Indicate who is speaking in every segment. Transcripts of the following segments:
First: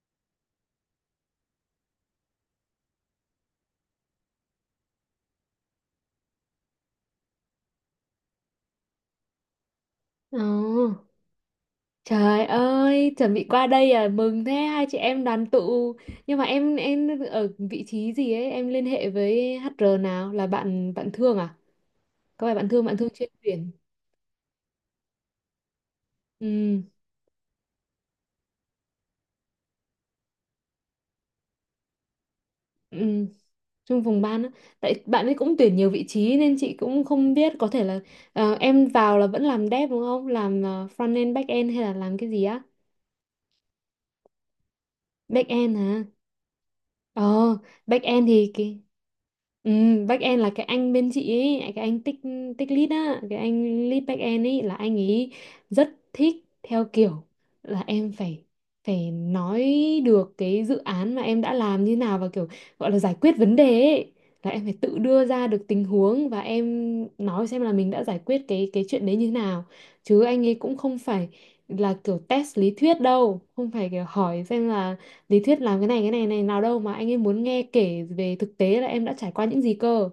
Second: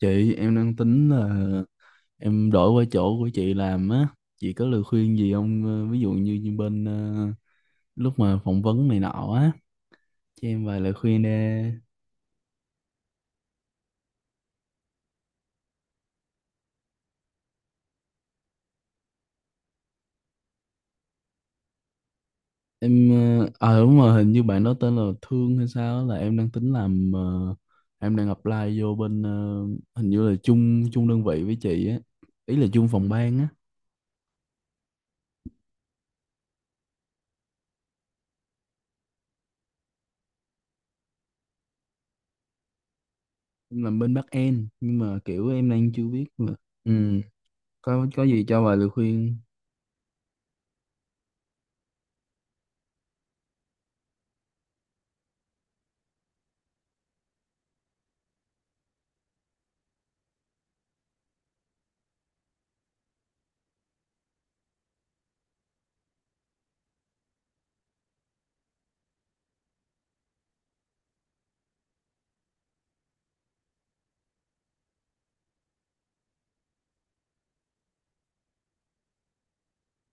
Speaker 1: Chị em đang tính là em đổi qua chỗ của chị làm á, chị có lời khuyên gì không? Ờ, Ví dụ như bên lúc mà phỏng vấn này nọ á,
Speaker 2: Ồ,
Speaker 1: cho em vài lời khuyên đi.
Speaker 2: trời ơi, chuẩn bị qua đây à, mừng thế hai chị em đoàn tụ. Nhưng mà em ở vị trí gì ấy, em liên hệ với HR nào là bạn bạn Thương à? Có phải bạn Thương
Speaker 1: Em
Speaker 2: chuyên
Speaker 1: ờ,
Speaker 2: tuyển.
Speaker 1: à đúng rồi, hình như bạn đó tên là Thương hay sao á, là em đang tính
Speaker 2: Ừ,
Speaker 1: làm em đang apply vô bên hình như là chung chung đơn vị với chị á, ý là chung phòng
Speaker 2: ừ,
Speaker 1: ban á,
Speaker 2: trong vùng ban á. Tại bạn ấy cũng tuyển nhiều vị trí nên chị cũng không biết có thể là em vào là vẫn làm dev đúng không? Làm front end back end hay là làm cái gì á?
Speaker 1: em làm bên back end nhưng mà
Speaker 2: Back
Speaker 1: kiểu em
Speaker 2: end
Speaker 1: đang
Speaker 2: hả?
Speaker 1: chưa biết mà. Ừ,
Speaker 2: Ờ, back
Speaker 1: có
Speaker 2: end
Speaker 1: gì
Speaker 2: thì
Speaker 1: cho vài
Speaker 2: cái
Speaker 1: lời khuyên.
Speaker 2: ừ, end là cái anh bên chị ấy, cái anh tích tích lead á, cái anh lead end ấy là anh ấy rất thích theo kiểu là em phải phải nói được cái dự án mà em đã làm như nào và kiểu gọi là giải quyết vấn đề ấy. Là em phải tự đưa ra được tình huống và em nói xem là mình đã giải quyết cái chuyện đấy như thế nào. Chứ anh ấy cũng không phải là kiểu test lý thuyết đâu, không phải kiểu hỏi xem là lý thuyết làm cái này này nào đâu mà anh ấy muốn nghe kể về thực tế là em đã trải qua những gì cơ.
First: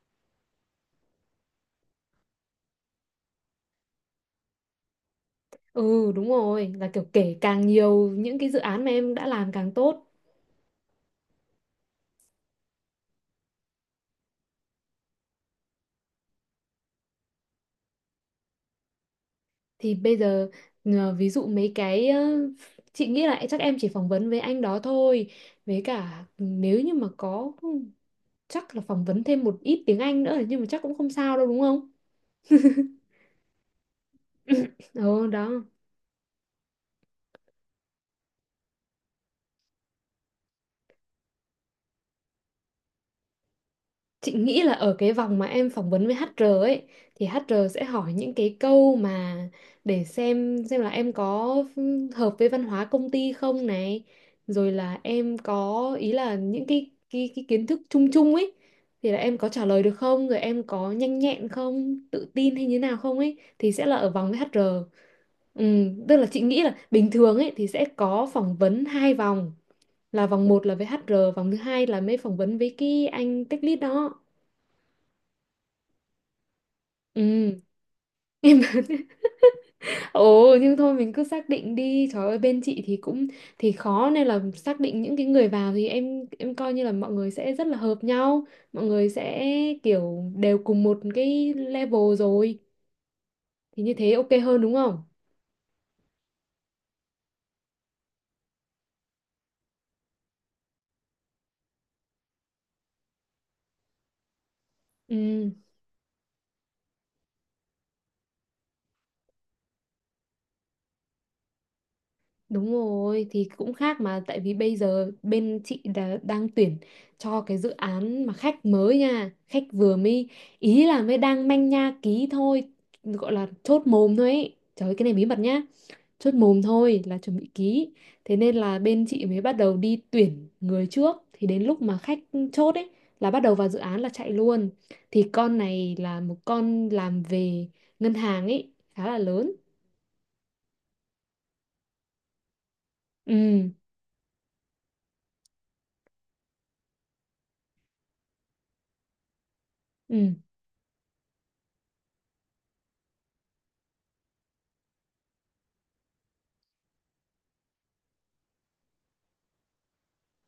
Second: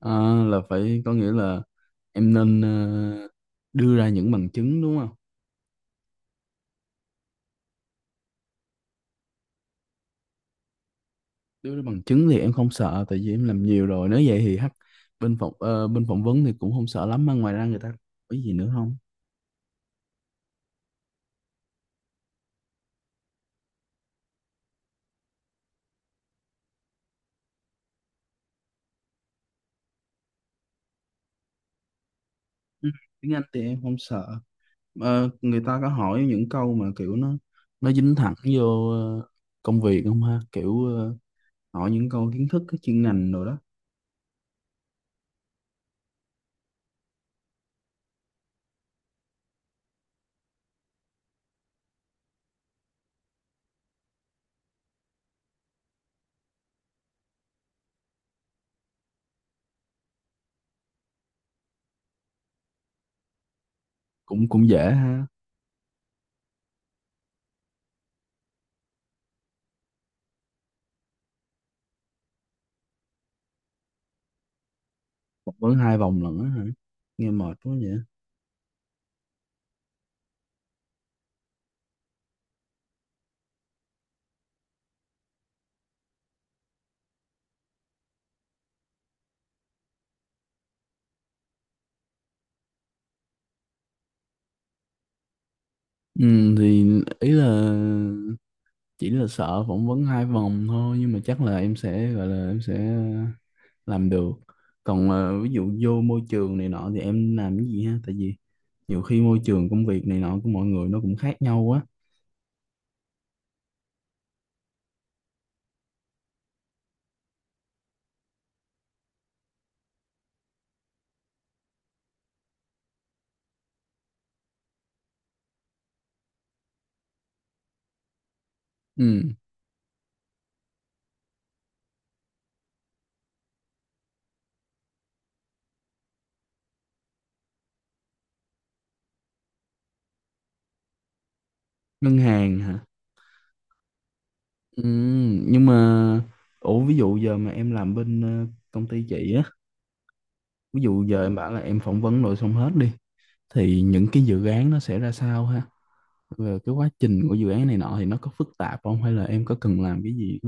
Speaker 1: À, là phải có nghĩa là em nên đưa ra những bằng chứng đúng không?
Speaker 2: Ừ, đúng rồi, là kiểu kể càng nhiều những cái dự án mà em đã làm càng tốt.
Speaker 1: Đưa ra bằng chứng thì em không sợ tại vì em làm nhiều rồi. Nếu vậy thì hắc bên phỏng vấn thì cũng không sợ lắm mà ngoài ra người ta hỏi gì nữa không?
Speaker 2: Thì bây giờ ví dụ mấy cái chị nghĩ là chắc em chỉ phỏng vấn với anh đó thôi, với cả nếu như mà có chắc là phỏng vấn thêm một ít tiếng Anh nữa, nhưng mà chắc cũng không sao đâu đúng không.
Speaker 1: Ừ, tiếng Anh thì em không sợ.
Speaker 2: Ừ
Speaker 1: Ờ,
Speaker 2: đó.
Speaker 1: người ta có hỏi những câu mà kiểu nó dính thẳng vô công việc không ha? Kiểu hỏi những câu kiến thức cái chuyên ngành rồi đó.
Speaker 2: Chị nghĩ là ở cái vòng mà em phỏng vấn với HR ấy thì HR sẽ hỏi những cái câu mà để xem là em có hợp với văn hóa công ty không này, rồi là em có ý là những cái kiến thức chung chung ấy thì là em có trả lời được không, rồi em có nhanh nhẹn không, tự tin hay như nào không ấy, thì sẽ là ở vòng với
Speaker 1: Cũng
Speaker 2: HR.
Speaker 1: cũng dễ ha.
Speaker 2: Ừ, tức là chị nghĩ là bình thường ấy thì sẽ có phỏng vấn hai vòng, là vòng một là với HR, vòng thứ hai là mới phỏng vấn với cái anh tech lead đó.
Speaker 1: Phỏng vấn hai vòng lận á hả? Nghe
Speaker 2: Ừ,
Speaker 1: mệt quá vậy.
Speaker 2: em Ồ, nhưng thôi mình cứ xác định đi. Trời ơi, bên chị thì cũng thì khó, nên là xác định những cái người vào thì em coi như là mọi người sẽ rất là hợp nhau. Mọi người sẽ kiểu đều cùng một cái level rồi, thì như thế ok hơn đúng không.
Speaker 1: Ừ, thì ý là chỉ là sợ phỏng vấn hai vòng thôi nhưng mà chắc là em sẽ gọi là em sẽ làm được, còn
Speaker 2: Ừ,
Speaker 1: ví dụ vô môi trường này nọ thì em làm cái gì ha, tại vì nhiều khi môi trường công việc này nọ của mọi người nó cũng khác nhau quá.
Speaker 2: đúng rồi thì cũng khác, mà tại vì bây giờ bên chị đã, đang tuyển cho cái dự án mà khách mới nha, khách vừa mới, ý là mới đang manh nha ký thôi, gọi là chốt mồm thôi ấy. Trời ơi, cái này bí mật nhá, chốt mồm thôi là chuẩn bị ký. Thế nên là bên chị
Speaker 1: Ừ.
Speaker 2: mới bắt đầu đi tuyển người trước, thì đến lúc mà khách chốt ấy là bắt đầu vào dự án là chạy luôn. Thì con này là một con làm về ngân hàng ấy, khá là lớn.
Speaker 1: Ngân hàng hả?
Speaker 2: Ừ,
Speaker 1: Ừ. Nhưng mà ủa ví dụ giờ mà em làm bên công ty chị á,
Speaker 2: ừ.
Speaker 1: ví dụ giờ em bảo là em phỏng vấn rồi xong hết đi thì những cái dự án nó sẽ ra sao ha, về cái quá trình của dự án này nọ thì nó có phức tạp không hay là em có cần làm cái gì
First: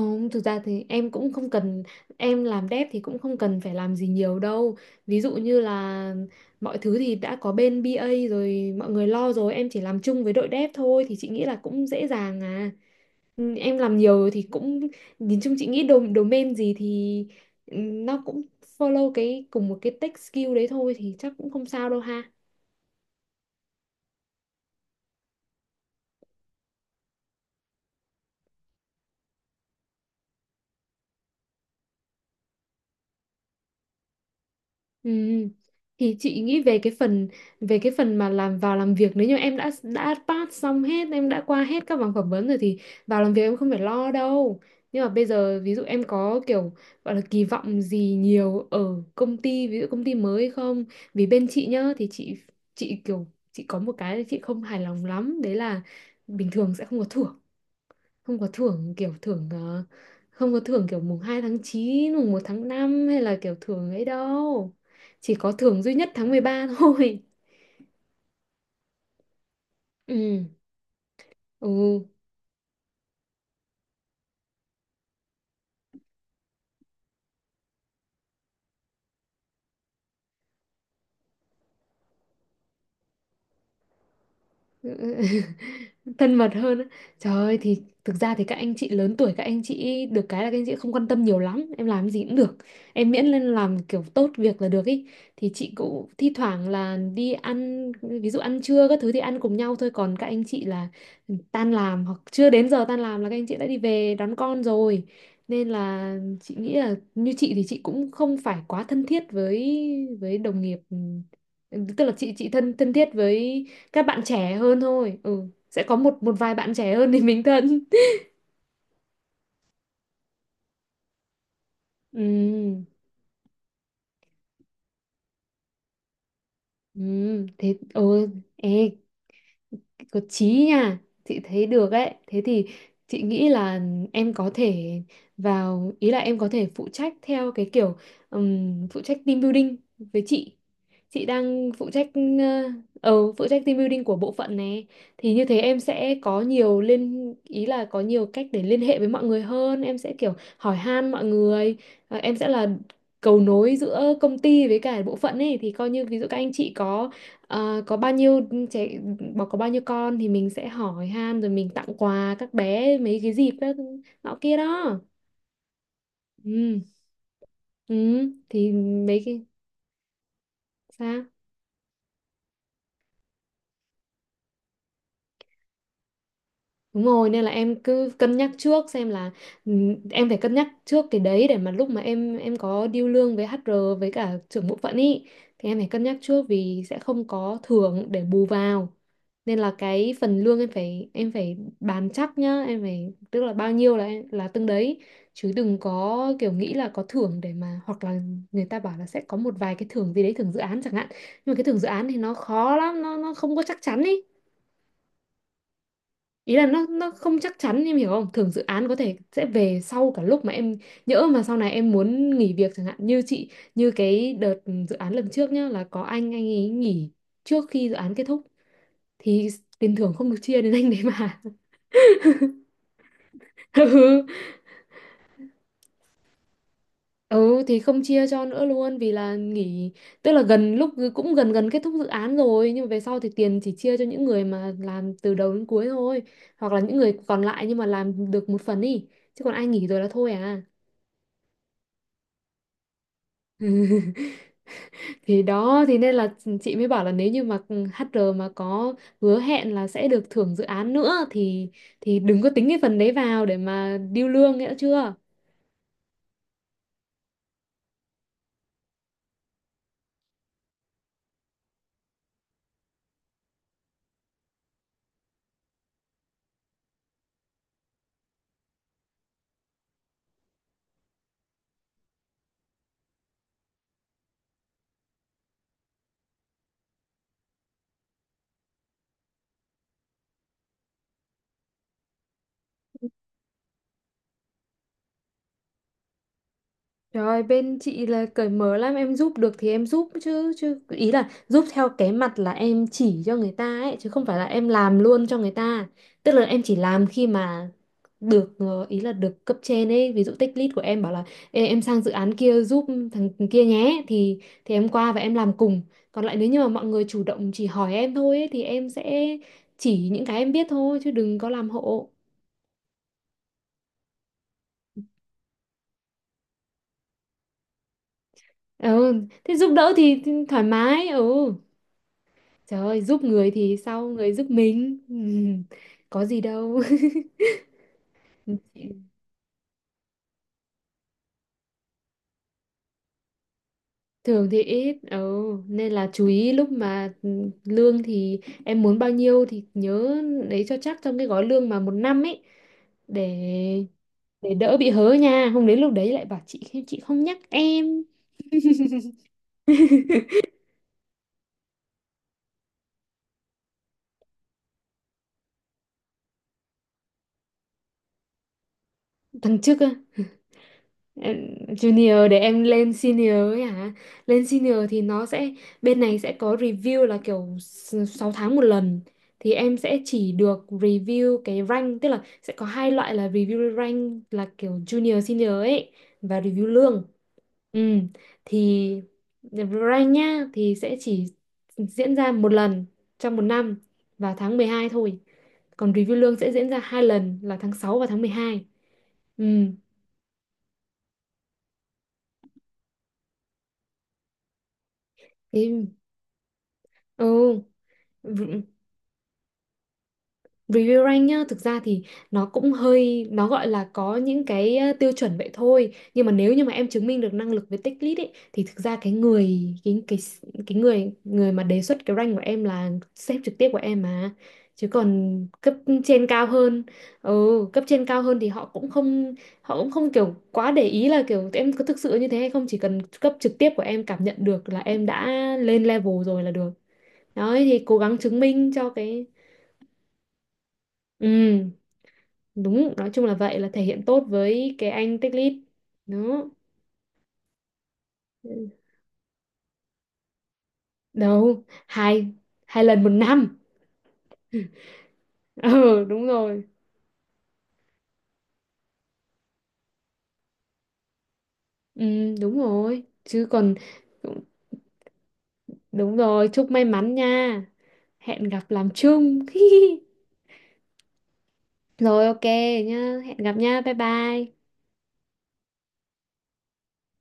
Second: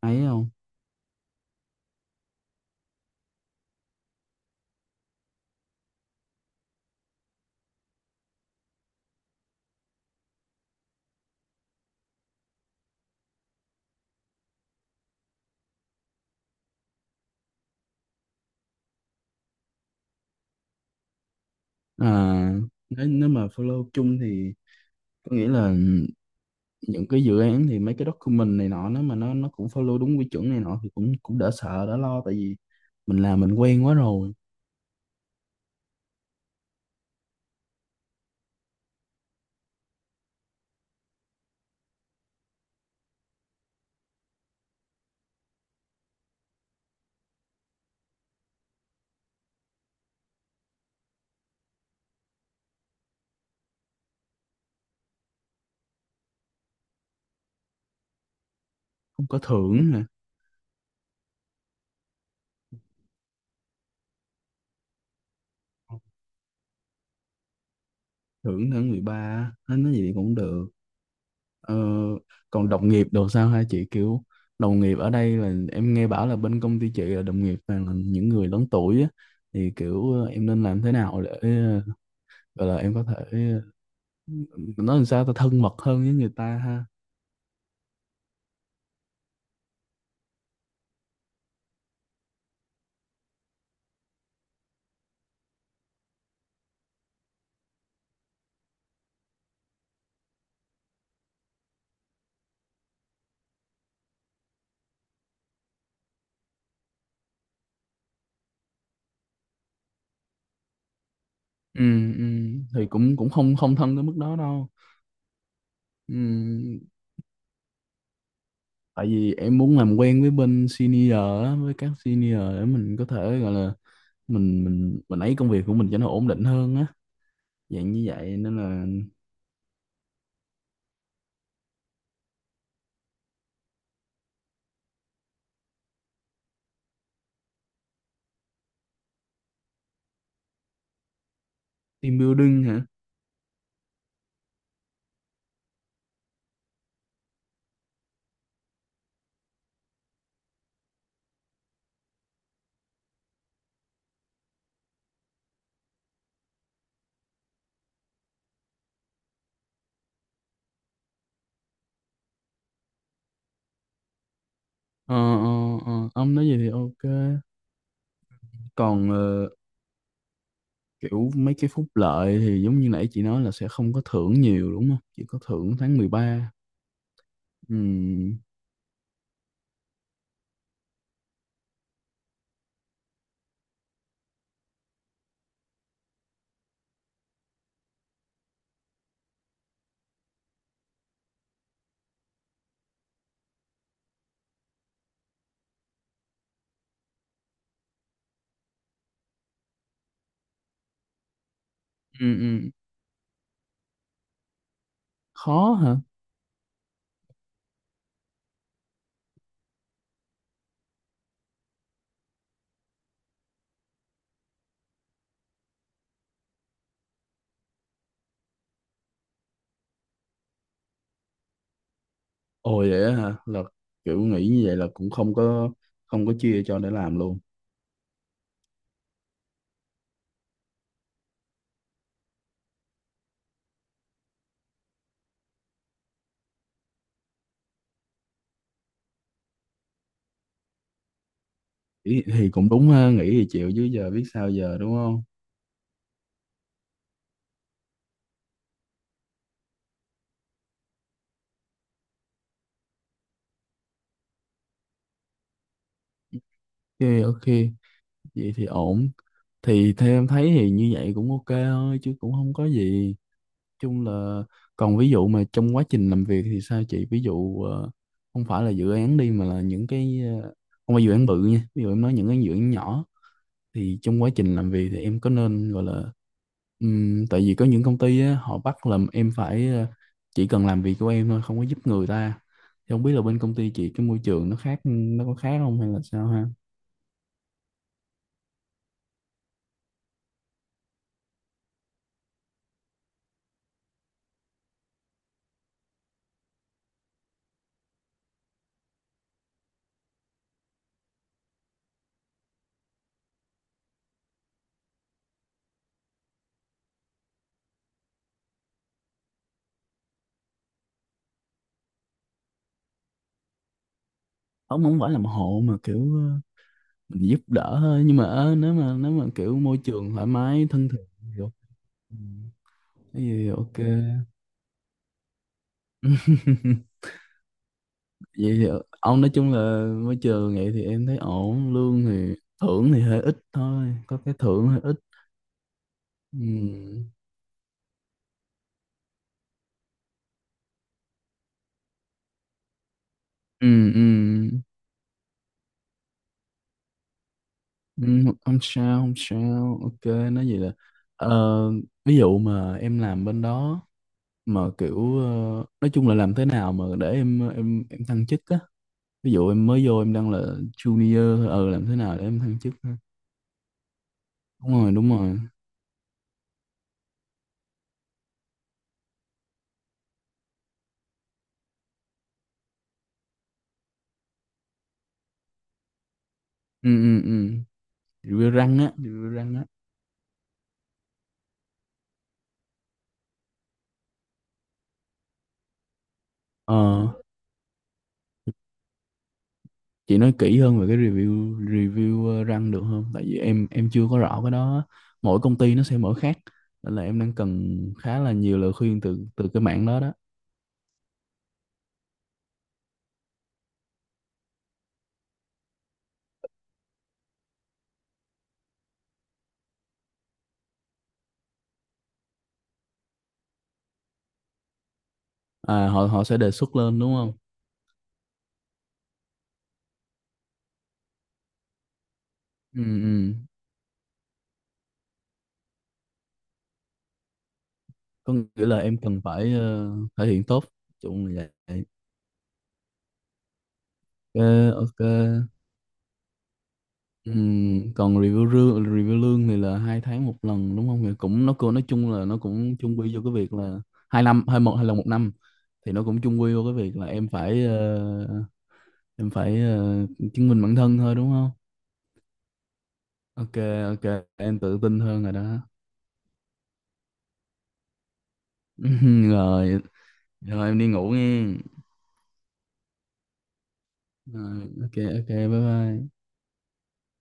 Speaker 1: ấy
Speaker 2: thực
Speaker 1: không?
Speaker 2: ra thì em cũng không cần, em làm dev thì cũng không cần phải làm gì nhiều đâu. Ví dụ như là mọi thứ thì đã có bên BA rồi, mọi người lo rồi, em chỉ làm chung với đội dev thôi, thì chị nghĩ là cũng dễ dàng à. Ừ, em làm nhiều rồi thì cũng nhìn chung chị nghĩ domain gì thì nó cũng follow cái cùng một cái tech skill đấy thôi, thì chắc cũng không sao đâu ha.
Speaker 1: À, nếu mà follow chung thì có nghĩa là những cái dự án thì mấy cái document này nọ nếu mà nó cũng follow đúng quy chuẩn này nọ thì cũng cũng đỡ sợ đỡ lo tại vì mình làm mình quen quá rồi.
Speaker 2: Ừ. Thì chị nghĩ về cái phần, về cái phần mà làm vào làm việc, nếu như em đã pass xong hết, em đã qua hết các vòng phỏng vấn rồi thì vào làm việc em không phải lo đâu. Nhưng mà bây giờ ví dụ em có kiểu gọi là kỳ vọng gì nhiều ở công ty, ví dụ công ty mới không, vì bên chị nhá thì chị kiểu chị có một cái chị không hài lòng lắm đấy là bình thường sẽ không có thưởng, không có thưởng kiểu
Speaker 1: Không có
Speaker 2: thưởng
Speaker 1: thưởng nè.
Speaker 2: không có thưởng kiểu mùng 2 tháng 9, mùng 1 tháng 5 hay là kiểu thưởng ấy đâu. Chỉ có thưởng duy nhất tháng 13 thôi.
Speaker 1: Thưởng tháng 13 nói gì thì cũng
Speaker 2: Ừ.
Speaker 1: được. ờ,
Speaker 2: Ừ.
Speaker 1: còn đồng nghiệp đồ sao hả chị, kiểu đồng nghiệp ở đây là em nghe bảo là bên công ty chị là đồng nghiệp toàn là những người lớn tuổi á, thì kiểu em nên làm thế nào để gọi là em có thể ờ,
Speaker 2: Ừ,
Speaker 1: nói làm sao ta
Speaker 2: ừ.
Speaker 1: thân mật hơn với người
Speaker 2: Thân
Speaker 1: ta
Speaker 2: mật hơn á.
Speaker 1: ha?
Speaker 2: Trời ơi, thì thực ra thì các anh chị lớn tuổi, các anh chị được cái là các anh chị không quan tâm nhiều lắm em làm gì cũng được, em miễn lên làm kiểu tốt việc là được ý. Thì chị cũng thi thoảng là đi ăn, ví dụ ăn trưa các thứ thì ăn cùng nhau thôi, còn các anh chị là tan làm hoặc chưa đến giờ tan làm là các anh chị đã đi về đón con rồi. Nên là chị nghĩ là như chị thì chị cũng không phải quá thân thiết với đồng nghiệp. Ừ,
Speaker 1: Ừ,
Speaker 2: tức là
Speaker 1: ừ,
Speaker 2: chị thân
Speaker 1: thì
Speaker 2: thân thiết
Speaker 1: cũng cũng không
Speaker 2: với
Speaker 1: không thân
Speaker 2: các
Speaker 1: tới mức
Speaker 2: bạn
Speaker 1: đó
Speaker 2: trẻ
Speaker 1: đâu.
Speaker 2: hơn thôi. Ừ, sẽ có một một vài bạn
Speaker 1: Ừ,
Speaker 2: trẻ hơn thì mình thân.
Speaker 1: tại vì em muốn làm quen với bên senior á, với các senior để
Speaker 2: Ừ,
Speaker 1: mình có thể gọi là mình ấy công việc của mình cho nó ổn định hơn á,
Speaker 2: ừ, thế
Speaker 1: dạng như
Speaker 2: ừ,
Speaker 1: vậy nên là
Speaker 2: ê, có chí nha, chị thấy được ấy. Thế thì chị nghĩ là em có thể vào, ý là em có thể phụ trách theo cái kiểu phụ trách team building với chị đang phụ trách.
Speaker 1: team building
Speaker 2: Ờ,
Speaker 1: hả?
Speaker 2: phụ trách team building của bộ phận này, thì như thế em sẽ có nhiều liên, ý là có nhiều cách để liên hệ với mọi người hơn, em sẽ kiểu hỏi han mọi người. Ờ, em sẽ là cầu nối giữa công ty với cả bộ phận ấy, thì coi như ví dụ các anh chị có, ờ, có bao nhiêu trẻ, bảo có bao nhiêu con thì mình sẽ hỏi han rồi mình tặng quà các bé mấy cái dịp đó nọ kia đó.
Speaker 1: Ờ, ờ, ờ, ông nói gì thì
Speaker 2: Ừ,
Speaker 1: ok.
Speaker 2: ừ, thì
Speaker 1: còn
Speaker 2: mấy cái
Speaker 1: ờ,
Speaker 2: sao.
Speaker 1: kiểu mấy cái phúc lợi thì giống như nãy chị nói là sẽ không có thưởng nhiều đúng không, chỉ có thưởng tháng 13.
Speaker 2: Đúng rồi, nên là
Speaker 1: Ừ,
Speaker 2: em cứ cân nhắc trước xem là ừ, em phải cân nhắc trước cái đấy để mà lúc mà em có deal lương với HR với cả trưởng bộ phận ý thì em phải cân nhắc trước, vì sẽ không có thưởng để bù vào. Nên là cái phần lương em phải bàn chắc nhá, em phải, tức là bao nhiêu là từng đấy, chứ đừng có kiểu nghĩ là có thưởng để mà, hoặc là người ta bảo là sẽ có một vài cái thưởng gì đấy, thưởng dự án chẳng hạn. Nhưng mà cái thưởng dự án thì
Speaker 1: ừ,
Speaker 2: nó
Speaker 1: ừ.
Speaker 2: khó lắm, nó không có chắc chắn ý.
Speaker 1: Khó hả?
Speaker 2: Ý là nó không chắc chắn em hiểu không, thường dự án có thể sẽ về sau cả lúc mà em, nhỡ mà sau này em muốn nghỉ việc chẳng hạn, như chị, như cái đợt dự án lần trước nhá, là có anh ấy nghỉ trước khi dự án kết thúc, thì tiền thưởng không được chia đến anh đấy mà.
Speaker 1: Ồ vậy á hả? Là kiểu
Speaker 2: Ừ,
Speaker 1: nghĩ như vậy là cũng không có chia cho để làm luôn.
Speaker 2: ừ, thì không chia cho nữa luôn vì là nghỉ, tức là gần lúc cũng gần gần kết thúc dự án rồi, nhưng mà về sau thì tiền chỉ chia cho những người mà làm từ đầu đến cuối thôi, hoặc là những người còn lại nhưng mà làm được một phần đi, chứ còn ai nghỉ rồi là thôi à.
Speaker 1: Ý, thì cũng đúng ha, nghĩ thì chịu chứ giờ biết sao giờ đúng không?
Speaker 2: Thì đó, thì nên là chị mới bảo là nếu như mà HR mà có hứa hẹn là sẽ được thưởng dự án nữa thì đừng có tính cái phần đấy vào để mà điêu lương, nghĩa chưa.
Speaker 1: Ok ok, vậy thì ổn. Thì theo em thấy thì như vậy cũng ok thôi chứ cũng không có gì. Chung là còn ví dụ mà trong quá trình làm việc thì sao chị? Ví dụ không phải là dự án đi mà là những cái không phải dự án bự nha. Ví dụ em nói những cái dự án nhỏ thì trong quá trình làm việc thì em có nên gọi là tại vì có những công ty á, họ bắt làm em phải chỉ cần làm việc của em thôi không có giúp người ta thì không biết là bên công ty chị cái môi trường nó khác nó có khác không hay là sao ha?
Speaker 2: Trời, bên chị là cởi mở lắm, em giúp được thì em giúp chứ, chứ ý là giúp theo cái mặt là em chỉ cho người ta ấy, chứ không phải là em làm luôn cho người ta. Tức là em chỉ làm khi mà được ý là được cấp trên ấy, ví dụ tech lead của em bảo là ê, em sang dự án kia giúp thằng kia nhé, thì em qua và em làm cùng. Còn lại nếu như mà mọi người chủ động chỉ hỏi em thôi ấy, thì em sẽ chỉ những cái em biết thôi chứ đừng có làm hộ.
Speaker 1: Không, không phải làm hộ mà kiểu mình giúp đỡ thôi nhưng mà nếu mà nếu
Speaker 2: Ừ,
Speaker 1: mà
Speaker 2: thế
Speaker 1: kiểu
Speaker 2: giúp
Speaker 1: môi
Speaker 2: đỡ
Speaker 1: trường thoải
Speaker 2: thì thoải
Speaker 1: mái thân thiện
Speaker 2: mái.
Speaker 1: thì ok.
Speaker 2: Ừ.
Speaker 1: Ừm,
Speaker 2: Trời ơi,
Speaker 1: cái
Speaker 2: giúp
Speaker 1: gì thì
Speaker 2: người thì
Speaker 1: ok.
Speaker 2: sau người giúp mình. Ừ, có gì đâu.
Speaker 1: Vậy thì ông nói chung là môi trường vậy thì em thấy ổn, lương thì thưởng thì hơi ít thôi, có cái
Speaker 2: Thường thì
Speaker 1: thưởng hơi
Speaker 2: ít,
Speaker 1: ít.
Speaker 2: nên là chú ý lúc
Speaker 1: Ừ
Speaker 2: mà lương thì em muốn bao nhiêu thì nhớ lấy cho chắc trong cái gói lương mà một năm ấy, để
Speaker 1: ừ ừ.
Speaker 2: để đỡ bị hớ nha. Không đến lúc đấy lại bảo chị không nhắc em.
Speaker 1: Ừ, không sao không sao, ok, nói vậy là ờ, ví dụ mà em làm bên đó mà kiểu nói chung là làm thế nào mà để em thăng chức á, ví dụ
Speaker 2: Thằng
Speaker 1: em
Speaker 2: trước.
Speaker 1: mới vô em đang là
Speaker 2: Ờ,
Speaker 1: junior thôi, làm thế nào để
Speaker 2: junior để
Speaker 1: em thăng
Speaker 2: em
Speaker 1: chức
Speaker 2: lên
Speaker 1: ha?
Speaker 2: senior ấy hả? Lên
Speaker 1: Đúng
Speaker 2: senior
Speaker 1: rồi
Speaker 2: thì
Speaker 1: đúng
Speaker 2: nó
Speaker 1: rồi.
Speaker 2: sẽ, bên này sẽ có review là kiểu 6 tháng một lần, thì em sẽ chỉ được review cái rank, tức là sẽ có hai loại là review rank là kiểu junior senior ấy và review
Speaker 1: Ừ
Speaker 2: lương.
Speaker 1: ừ ừ.
Speaker 2: Ừ.
Speaker 1: Review răng
Speaker 2: Thì
Speaker 1: á? Review răng á?
Speaker 2: rank nhá thì sẽ chỉ diễn ra một lần trong một năm và tháng 12 thôi. Còn review lương sẽ diễn
Speaker 1: ờ
Speaker 2: ra 2 lần là tháng 6 và tháng 12. Ừ.
Speaker 1: chị nói kỹ hơn về cái review review răng được không, tại vì em chưa có rõ cái đó á. Mỗi công ty nó
Speaker 2: Thế-
Speaker 1: sẽ mở khác nên là em đang cần khá là nhiều
Speaker 2: Ừ.
Speaker 1: lời khuyên từ từ cái mảng đó đó.
Speaker 2: Review rank nhá, thực ra thì nó cũng hơi, nó gọi là có những cái tiêu chuẩn vậy thôi. Nhưng mà nếu như mà em chứng minh được năng lực với tích lũy ấy, thì thực ra cái người, cái, cái người người mà đề xuất cái rank của em là sếp trực tiếp của em mà. Chứ còn cấp
Speaker 1: À, họ họ
Speaker 2: trên
Speaker 1: sẽ
Speaker 2: cao
Speaker 1: đề xuất
Speaker 2: hơn,
Speaker 1: lên đúng không?
Speaker 2: ừ, cấp trên cao hơn thì họ cũng không kiểu quá để ý là kiểu em có thực sự như thế hay không. Chỉ
Speaker 1: Ừ,
Speaker 2: cần
Speaker 1: ừ.
Speaker 2: cấp trực tiếp của em cảm nhận được là em đã lên level rồi là được. Đấy thì cố gắng
Speaker 1: Có
Speaker 2: chứng
Speaker 1: nghĩa
Speaker 2: minh
Speaker 1: là
Speaker 2: cho
Speaker 1: em cần
Speaker 2: cái...
Speaker 1: phải thể hiện tốt,
Speaker 2: Ừ,
Speaker 1: chung là vậy.
Speaker 2: đúng nói chung là vậy, là thể hiện tốt
Speaker 1: Ok
Speaker 2: với cái
Speaker 1: ok.
Speaker 2: anh Tích Lít đó,
Speaker 1: Ừ. Còn review lương thì là hai tháng một lần đúng không, thì cũng nó
Speaker 2: đâu,
Speaker 1: cũng nói chung là
Speaker 2: hai
Speaker 1: nó cũng
Speaker 2: hai
Speaker 1: chung
Speaker 2: lần một
Speaker 1: quy vô cái việc
Speaker 2: năm.
Speaker 1: là hai năm hai một hay là một năm, thì nó
Speaker 2: Ừ,
Speaker 1: cũng
Speaker 2: đúng
Speaker 1: chung quy
Speaker 2: rồi.
Speaker 1: vô cái việc là em phải chứng minh bản thân thôi đúng không?
Speaker 2: Ừ, đúng rồi chứ
Speaker 1: Ok
Speaker 2: còn.
Speaker 1: ok, em tự tin hơn rồi đó.
Speaker 2: Đúng rồi, chúc may mắn nha, hẹn gặp làm chung.
Speaker 1: Rồi rồi em đi ngủ nghe,
Speaker 2: Rồi ok nhá, hẹn gặp nha, bye bye.
Speaker 1: rồi ok ok bye bye.